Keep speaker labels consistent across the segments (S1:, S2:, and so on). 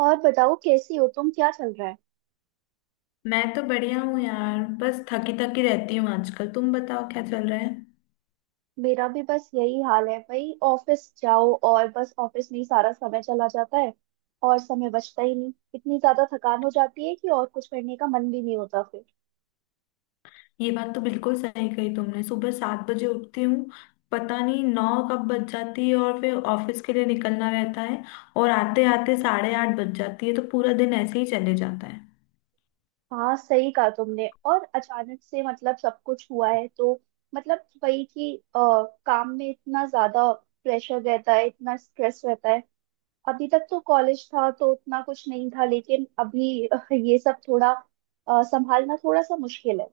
S1: और बताओ, कैसी हो तुम? क्या चल रहा है?
S2: मैं तो बढ़िया हूँ यार। बस थकी थकी रहती हूँ आजकल। तुम बताओ क्या चल रहा है।
S1: मेरा भी बस यही हाल है भाई। ऑफिस जाओ और बस ऑफिस में ही सारा समय चला जाता है। और समय बचता ही नहीं, इतनी ज्यादा थकान हो जाती है कि और कुछ करने का मन भी नहीं होता फिर।
S2: ये बात तो बिल्कुल सही कही तुमने। सुबह 7 बजे उठती हूँ। पता नहीं 9 कब बज जाती है और फिर ऑफिस के लिए निकलना रहता है। और आते आते 8:30 बज जाती है, तो पूरा दिन ऐसे ही चले जाता है।
S1: हाँ, सही कहा तुमने। और अचानक से मतलब सब कुछ हुआ है, तो मतलब वही कि काम में इतना ज्यादा प्रेशर रहता है, इतना स्ट्रेस रहता है। अभी तक तो कॉलेज था तो उतना कुछ नहीं था, लेकिन अभी ये सब थोड़ा संभालना थोड़ा सा मुश्किल है।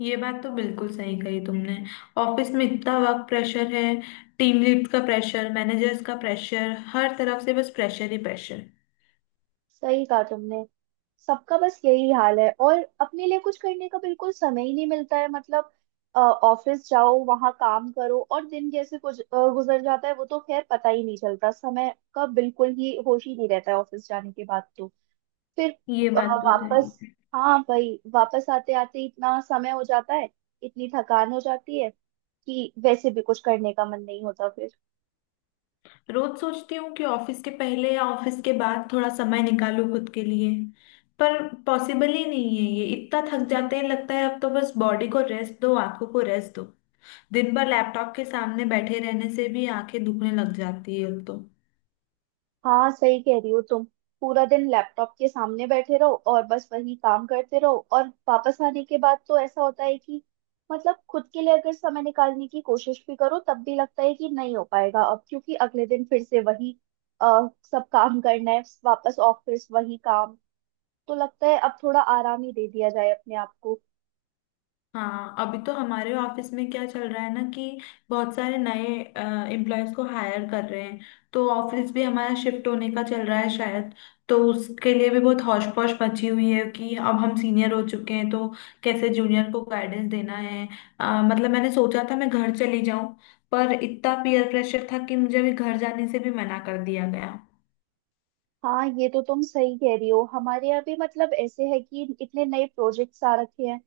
S2: ये बात तो बिल्कुल सही कही तुमने। ऑफिस में इतना वर्क प्रेशर है। टीम लीड का प्रेशर, मैनेजर्स का प्रेशर, हर तरफ से बस प्रेशर ही प्रेशर।
S1: सही कहा तुमने। सबका बस यही हाल है, और अपने लिए कुछ करने का बिल्कुल समय ही नहीं मिलता है मतलब। ऑफिस जाओ, वहां काम करो, और दिन कैसे कुछ गुजर जाता है वो तो खैर पता ही नहीं चलता। समय का बिल्कुल ही होश ही नहीं रहता है ऑफिस जाने के बाद तो। फिर
S2: ये
S1: अ,
S2: बात तो सही।
S1: वापस, हाँ भाई, वापस आते आते इतना समय हो जाता है, इतनी थकान हो जाती है कि वैसे भी कुछ करने का मन नहीं होता फिर।
S2: रोज सोचती हूँ कि ऑफिस के पहले या ऑफिस के बाद थोड़ा समय निकालूं खुद के लिए, पर पॉसिबल ही नहीं है ये। इतना थक जाते हैं, लगता है अब तो बस बॉडी को रेस्ट दो, आंखों को रेस्ट दो। दिन भर लैपटॉप के सामने बैठे रहने से भी आंखें दुखने लग जाती है अब तो।
S1: हाँ, सही कह रही हो तुम। पूरा दिन लैपटॉप के सामने बैठे रहो और बस वही काम करते रहो, और वापस आने के बाद तो ऐसा होता है कि मतलब खुद के लिए अगर समय निकालने की कोशिश भी करो तब भी लगता है कि नहीं हो पाएगा अब, क्योंकि अगले दिन फिर से वही सब काम करना है, वापस ऑफिस वही काम। तो लगता है अब थोड़ा आराम ही दे दिया जाए अपने आप को।
S2: हाँ। अभी तो हमारे ऑफिस में क्या चल रहा है ना कि बहुत सारे नए एम्प्लॉयज को हायर कर रहे हैं। तो ऑफिस भी हमारा शिफ्ट होने का चल रहा है शायद। तो उसके लिए भी बहुत हौश पौश मची हुई है कि अब हम सीनियर हो चुके हैं, तो कैसे जूनियर को गाइडेंस देना है। मतलब मैंने सोचा था मैं घर चली जाऊं, पर इतना पीयर प्रेशर था कि मुझे अभी घर जाने से भी मना कर दिया गया।
S1: हाँ, ये तो तुम सही कह रही हो। हमारे यहाँ भी मतलब ऐसे है कि इतने नए प्रोजेक्ट्स आ रखे हैं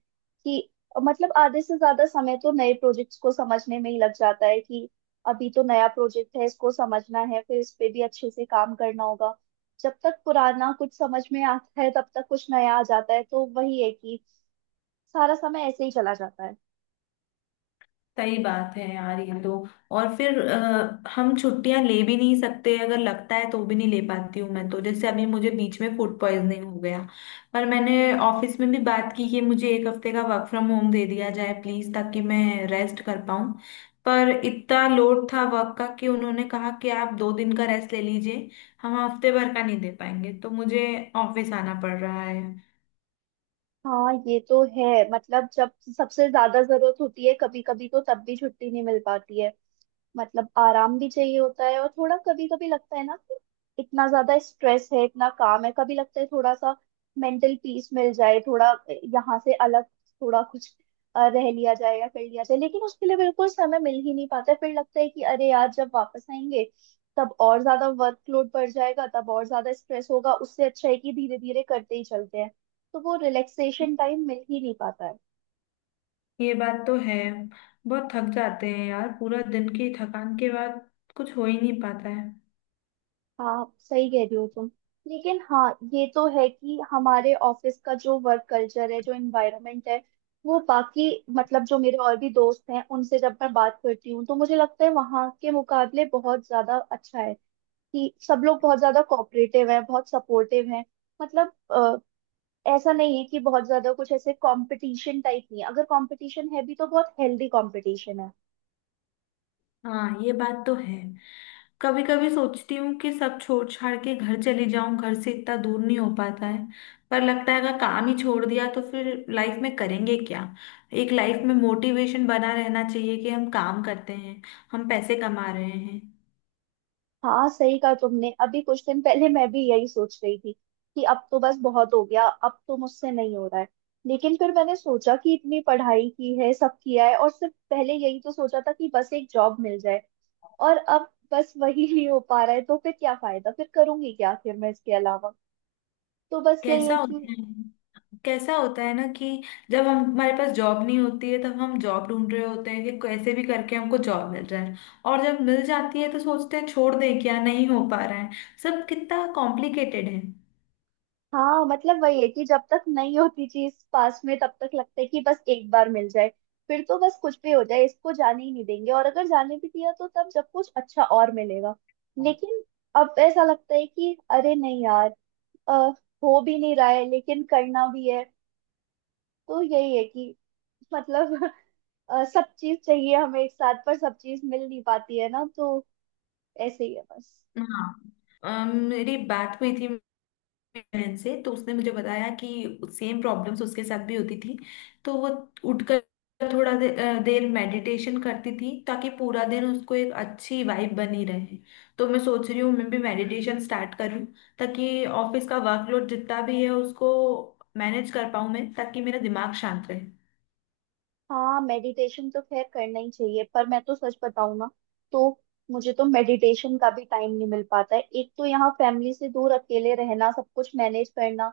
S1: कि मतलब आधे से ज्यादा समय तो नए प्रोजेक्ट्स को समझने में ही लग जाता है कि अभी तो नया प्रोजेक्ट है, इसको समझना है, फिर इस पे भी अच्छे से काम करना होगा। जब तक पुराना कुछ समझ में आता है, तब तक कुछ नया आ जाता है, तो वही है कि सारा समय ऐसे ही चला जाता है।
S2: सही बात है यार ये तो। और फिर हम छुट्टियां ले भी नहीं सकते। अगर लगता है तो भी नहीं ले पाती हूँ मैं। तो जैसे अभी मुझे बीच में फूड पॉइजनिंग हो गया, पर मैंने ऑफिस में भी बात की कि मुझे एक हफ्ते का वर्क फ्रॉम होम दे दिया जाए प्लीज, ताकि मैं रेस्ट कर पाऊँ। पर इतना लोड था वर्क का कि उन्होंने कहा कि आप 2 दिन का रेस्ट ले लीजिए, हम हफ्ते भर का नहीं दे पाएंगे। तो मुझे ऑफिस आना पड़ रहा है।
S1: हाँ, ये तो है। मतलब जब सबसे ज्यादा जरूरत होती है कभी कभी, तो तब भी छुट्टी नहीं मिल पाती है। मतलब आराम भी चाहिए होता है, और थोड़ा कभी कभी लगता है ना कि इतना ज्यादा स्ट्रेस है, इतना काम है। कभी लगता है थोड़ा सा मेंटल पीस मिल जाए, थोड़ा यहाँ से अलग, थोड़ा कुछ रह लिया जाए या कर लिया जाए, लेकिन उसके लिए बिल्कुल समय मिल ही नहीं पाता है। फिर लगता है कि अरे यार, जब वापस आएंगे तब और ज्यादा वर्कलोड बढ़ जाएगा, तब और ज्यादा स्ट्रेस होगा। उससे अच्छा है कि धीरे धीरे करते ही चलते हैं। तो वो रिलैक्सेशन टाइम मिल ही नहीं पाता है।
S2: ये बात तो है। बहुत थक जाते हैं यार, पूरा दिन की थकान के बाद कुछ हो ही नहीं पाता है।
S1: हाँ, सही कह रही हो तुम। लेकिन हाँ, ये तो है कि हमारे ऑफिस का जो वर्क कल्चर है, जो एनवायरनमेंट है, वो बाकी मतलब जो मेरे और भी दोस्त हैं, उनसे जब मैं बात करती हूँ, तो मुझे लगता है वहाँ के मुकाबले बहुत ज्यादा अच्छा है। कि सब लोग बहुत ज्यादा कोऑपरेटिव हैं, बहुत सपोर्टिव हैं। मतलब ऐसा नहीं है कि बहुत ज्यादा कुछ ऐसे कंपटीशन टाइप नहीं है। अगर कंपटीशन है भी तो बहुत हेल्दी कंपटीशन है।
S2: हाँ ये बात तो है। कभी कभी सोचती हूँ कि सब छोड़ छाड़ के घर चली जाऊं, घर से इतना दूर नहीं हो पाता है। पर लगता है अगर काम ही छोड़ दिया तो फिर लाइफ में करेंगे क्या। एक लाइफ में मोटिवेशन बना रहना चाहिए कि हम काम करते हैं, हम पैसे कमा रहे हैं।
S1: हाँ, सही कहा तुमने। अभी कुछ दिन पहले मैं भी यही सोच रही थी कि अब तो बस बहुत हो गया, अब तो मुझसे नहीं हो रहा है। लेकिन फिर मैंने सोचा कि इतनी पढ़ाई की है, सब किया है, और सिर्फ पहले यही तो सोचा था कि बस एक जॉब मिल जाए, और अब बस वही नहीं हो पा रहा है तो फिर क्या फायदा? फिर करूंगी क्या फिर मैं इसके अलावा? तो बस यही
S2: कैसा
S1: है कि
S2: होता है कैसा होता है ना कि जब हम, हमारे पास जॉब नहीं होती है, तब हम जॉब ढूंढ रहे होते हैं कि कैसे भी करके हमको जॉब मिल जाए। और जब मिल जाती है तो सोचते हैं छोड़ दें क्या, नहीं हो पा रहा है। सब कितना कॉम्प्लिकेटेड है।
S1: हाँ, मतलब वही है कि जब तक नहीं होती चीज पास में तब तक लगता है कि बस एक बार मिल जाए, फिर तो बस कुछ भी हो जाए इसको जाने ही नहीं देंगे। और अगर जाने भी दिया तो तब, जब कुछ अच्छा और मिलेगा। लेकिन अब ऐसा लगता है कि अरे नहीं यार, अ, हो भी नहीं रहा है, लेकिन करना भी है। तो यही है कि मतलब सब चीज चाहिए हमें एक साथ, पर सब चीज मिल नहीं पाती है ना, तो ऐसे ही है बस।
S2: हाँ। मेरी बात हुई थी बहन से, तो उसने मुझे बताया कि सेम प्रॉब्लम्स उसके साथ भी होती थी। तो वो उठकर थोड़ा देर मेडिटेशन करती थी, ताकि पूरा दिन उसको एक अच्छी वाइब बनी रहे। तो मैं सोच रही हूँ मैं भी मेडिटेशन स्टार्ट करूँ, ताकि ऑफिस का वर्कलोड जितना भी है उसको मैनेज कर पाऊँ मैं, ताकि मेरा दिमाग शांत रहे।
S1: हाँ, मेडिटेशन तो खैर करना ही चाहिए, पर मैं तो सच बताऊँ ना, तो मुझे तो मेडिटेशन का भी टाइम नहीं मिल पाता है। एक तो यहाँ फैमिली से दूर अकेले रहना, सब कुछ मैनेज करना,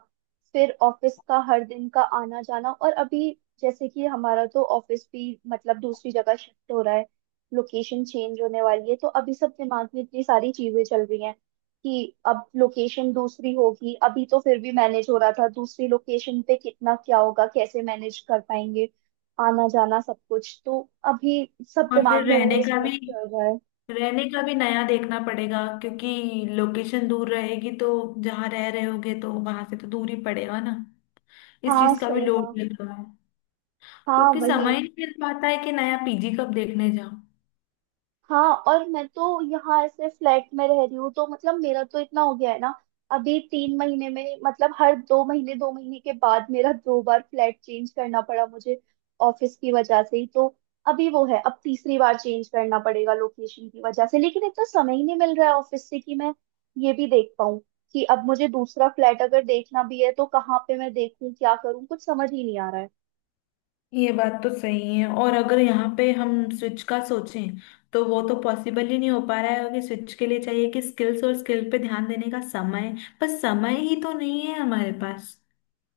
S1: फिर ऑफिस का हर दिन का आना जाना, और अभी जैसे कि हमारा तो ऑफिस भी मतलब दूसरी जगह शिफ्ट हो रहा है। लोकेशन चेंज होने वाली है, तो अभी सब दिमाग में इतनी सारी चीजें चल रही हैं कि अब लोकेशन दूसरी होगी। अभी तो फिर भी मैनेज हो रहा था, दूसरी लोकेशन पे कितना क्या होगा, कैसे मैनेज कर पाएंगे आना जाना सब कुछ। तो अभी सब
S2: और फिर
S1: दिमाग में
S2: रहने
S1: वही
S2: का
S1: स्ट्रेस
S2: भी,
S1: चल रहा है।
S2: नया देखना पड़ेगा, क्योंकि लोकेशन दूर रहेगी, तो जहाँ रह रहे होगे तो वहां से तो दूर ही पड़ेगा ना। इस
S1: हाँ,
S2: चीज का भी
S1: सही
S2: लोड
S1: कहा।
S2: लगेगा,
S1: हाँ,
S2: क्योंकि
S1: वही।
S2: समय नहीं मिल पाता है कि नया पीजी कब देखने जाऊं।
S1: हाँ, और मैं तो यहाँ ऐसे फ्लैट में रह रही हूँ तो मतलब मेरा तो इतना हो गया है ना, अभी 3 महीने में मतलब हर 2 महीने 2 महीने के बाद मेरा 2 बार फ्लैट चेंज करना पड़ा मुझे, ऑफिस की वजह से ही। तो अभी वो है, अब तीसरी बार चेंज करना पड़ेगा लोकेशन की वजह से, लेकिन इतना समय ही नहीं मिल रहा है ऑफिस से कि मैं ये भी देख पाऊँ कि अब मुझे दूसरा फ्लैट अगर देखना भी है तो कहाँ पे मैं देखूँ, क्या करूँ, कुछ समझ ही नहीं आ रहा है।
S2: ये बात तो सही है। और अगर यहाँ पे हम स्विच का सोचें तो वो तो पॉसिबल ही नहीं हो पा रहा है, क्योंकि स्विच के लिए चाहिए कि स्किल्स और स्किल पे ध्यान देने का समय, पर समय ही तो नहीं है हमारे पास।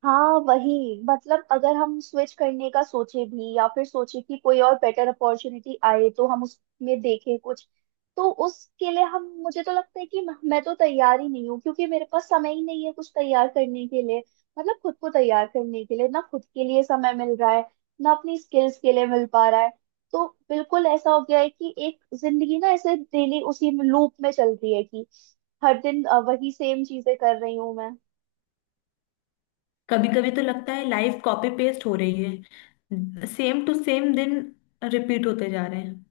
S1: हाँ, वही। मतलब अगर हम स्विच करने का सोचे भी या फिर सोचे कि कोई और बेटर अपॉर्चुनिटी आए तो हम उसमें देखें कुछ, तो उसके लिए हम मुझे तो लगता है कि मैं तो तैयार ही नहीं हूँ, क्योंकि मेरे पास समय ही नहीं है कुछ तैयार करने के लिए। मतलब खुद को तैयार करने के लिए ना खुद के लिए समय मिल रहा है, ना अपनी स्किल्स के लिए मिल पा रहा है। तो बिल्कुल ऐसा हो गया है कि एक जिंदगी ना ऐसे डेली उसी लूप में चलती है कि हर दिन वही सेम चीजें कर रही हूँ मैं।
S2: कभी कभी तो लगता है लाइफ कॉपी पेस्ट हो रही है, सेम टू सेम दिन रिपीट होते जा रहे हैं।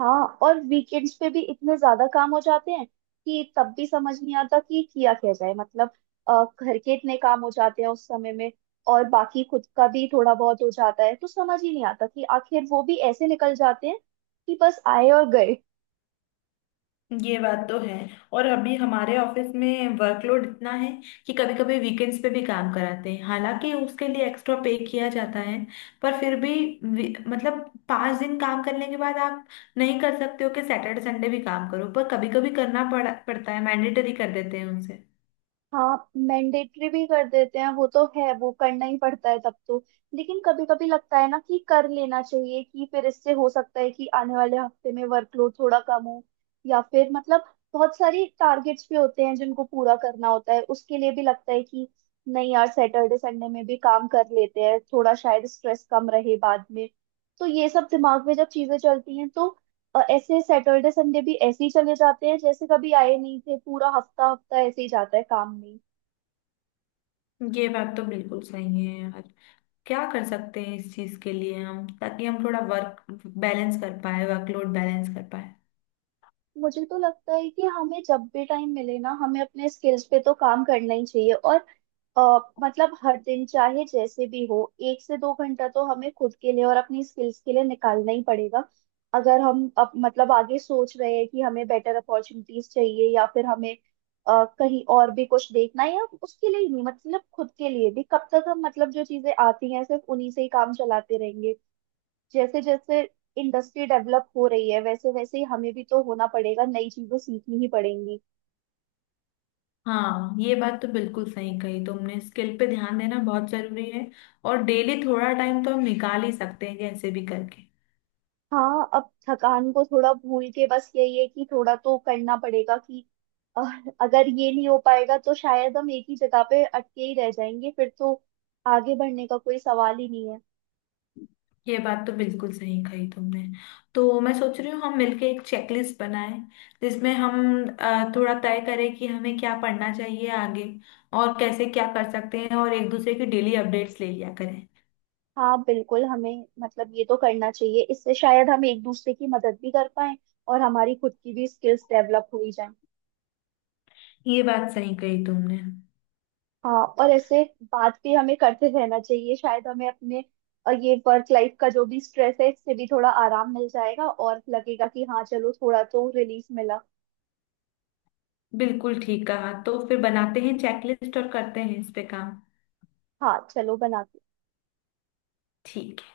S1: हाँ, और वीकेंड्स पे भी इतने ज्यादा काम हो जाते हैं कि तब भी समझ नहीं आता कि किया क्या जाए मतलब। घर के इतने काम हो जाते हैं उस समय में, और बाकी खुद का भी थोड़ा बहुत हो जाता है, तो समझ ही नहीं आता कि आखिर वो भी ऐसे निकल जाते हैं कि बस आए और गए।
S2: ये बात तो है। और अभी हमारे ऑफिस में वर्कलोड इतना है कि कभी कभी वीकेंड्स पे भी काम कराते हैं, हालांकि उसके लिए एक्स्ट्रा पे किया जाता है। पर फिर भी मतलब 5 दिन काम करने के बाद आप नहीं कर सकते हो कि सैटरडे संडे भी काम करो, पर कभी कभी करना पड़ता है। मैंडेटरी कर देते हैं उनसे।
S1: हाँ, मैंडेटरी भी कर देते हैं वो तो है, वो करना ही पड़ता है तब तो। लेकिन कभी कभी लगता है ना कि कर लेना चाहिए, कि फिर इससे हो सकता है कि आने वाले हफ्ते में वर्कलोड थोड़ा कम हो, या फिर मतलब बहुत सारी टारगेट्स भी होते हैं जिनको पूरा करना होता है, उसके लिए भी लगता है कि नहीं यार, सैटरडे संडे में भी काम कर लेते हैं थोड़ा, शायद स्ट्रेस कम रहे बाद में। तो ये सब दिमाग में जब चीजें चलती हैं तो, और ऐसे सैटरडे संडे भी ऐसे ही चले जाते हैं जैसे कभी आए नहीं थे। पूरा हफ्ता हफ्ता ऐसे ही जाता है काम में।
S2: ये बात तो बिल्कुल सही है यार। क्या कर सकते हैं इस चीज के लिए हम, ताकि हम थोड़ा वर्क बैलेंस कर पाए, वर्कलोड बैलेंस कर पाए।
S1: मुझे तो लगता है कि हमें जब भी टाइम मिले ना, हमें अपने स्किल्स पे तो काम करना ही चाहिए। और मतलब हर दिन चाहे जैसे भी हो, एक से दो घंटा तो हमें खुद के लिए और अपनी स्किल्स के लिए निकालना ही पड़ेगा। अगर हम अब मतलब आगे सोच रहे हैं कि हमें बेटर अपॉर्चुनिटीज चाहिए, या फिर हमें कहीं और भी कुछ देखना है, या उसके लिए ही नहीं, मतलब खुद के लिए भी कब तक हम मतलब जो चीजें आती हैं सिर्फ उन्हीं से ही काम चलाते रहेंगे? जैसे जैसे इंडस्ट्री डेवलप हो रही है, वैसे वैसे ही हमें भी तो होना पड़ेगा, नई चीजें सीखनी ही पड़ेंगी।
S2: हाँ ये बात तो बिल्कुल सही कही तुमने। स्किल पे ध्यान देना बहुत जरूरी है। और डेली थोड़ा टाइम तो हम निकाल ही सकते हैं कैसे भी करके।
S1: हाँ, अब थकान को थोड़ा भूल के बस यही है कि थोड़ा तो करना पड़ेगा कि अह, अगर ये नहीं हो पाएगा तो शायद हम एक ही जगह पे अटके ही रह जाएंगे फिर तो। आगे बढ़ने का कोई सवाल ही नहीं है।
S2: ये बात तो बिल्कुल सही कही तुमने। तो मैं सोच रही हूँ हम मिलके एक चेकलिस्ट बनाएं जिसमें हम थोड़ा तय करें कि हमें क्या पढ़ना चाहिए आगे, और कैसे क्या कर सकते हैं, और एक दूसरे की डेली अपडेट्स ले लिया करें।
S1: हाँ बिल्कुल, हमें मतलब ये तो करना चाहिए, इससे शायद हम एक दूसरे की मदद भी कर पाए, और हमारी खुद की भी स्किल्स डेवलप हो ही जाए।
S2: ये बात सही कही तुमने।
S1: हाँ, और ऐसे बात भी हमें करते रहना चाहिए, शायद हमें अपने ये वर्क लाइफ का जो भी स्ट्रेस है इससे भी थोड़ा आराम मिल जाएगा, और लगेगा कि हाँ चलो, थोड़ा तो रिलीफ मिला।
S2: बिल्कुल ठीक कहा। तो फिर बनाते हैं चेकलिस्ट और करते हैं इस पे काम।
S1: हाँ चलो बनाते
S2: ठीक है।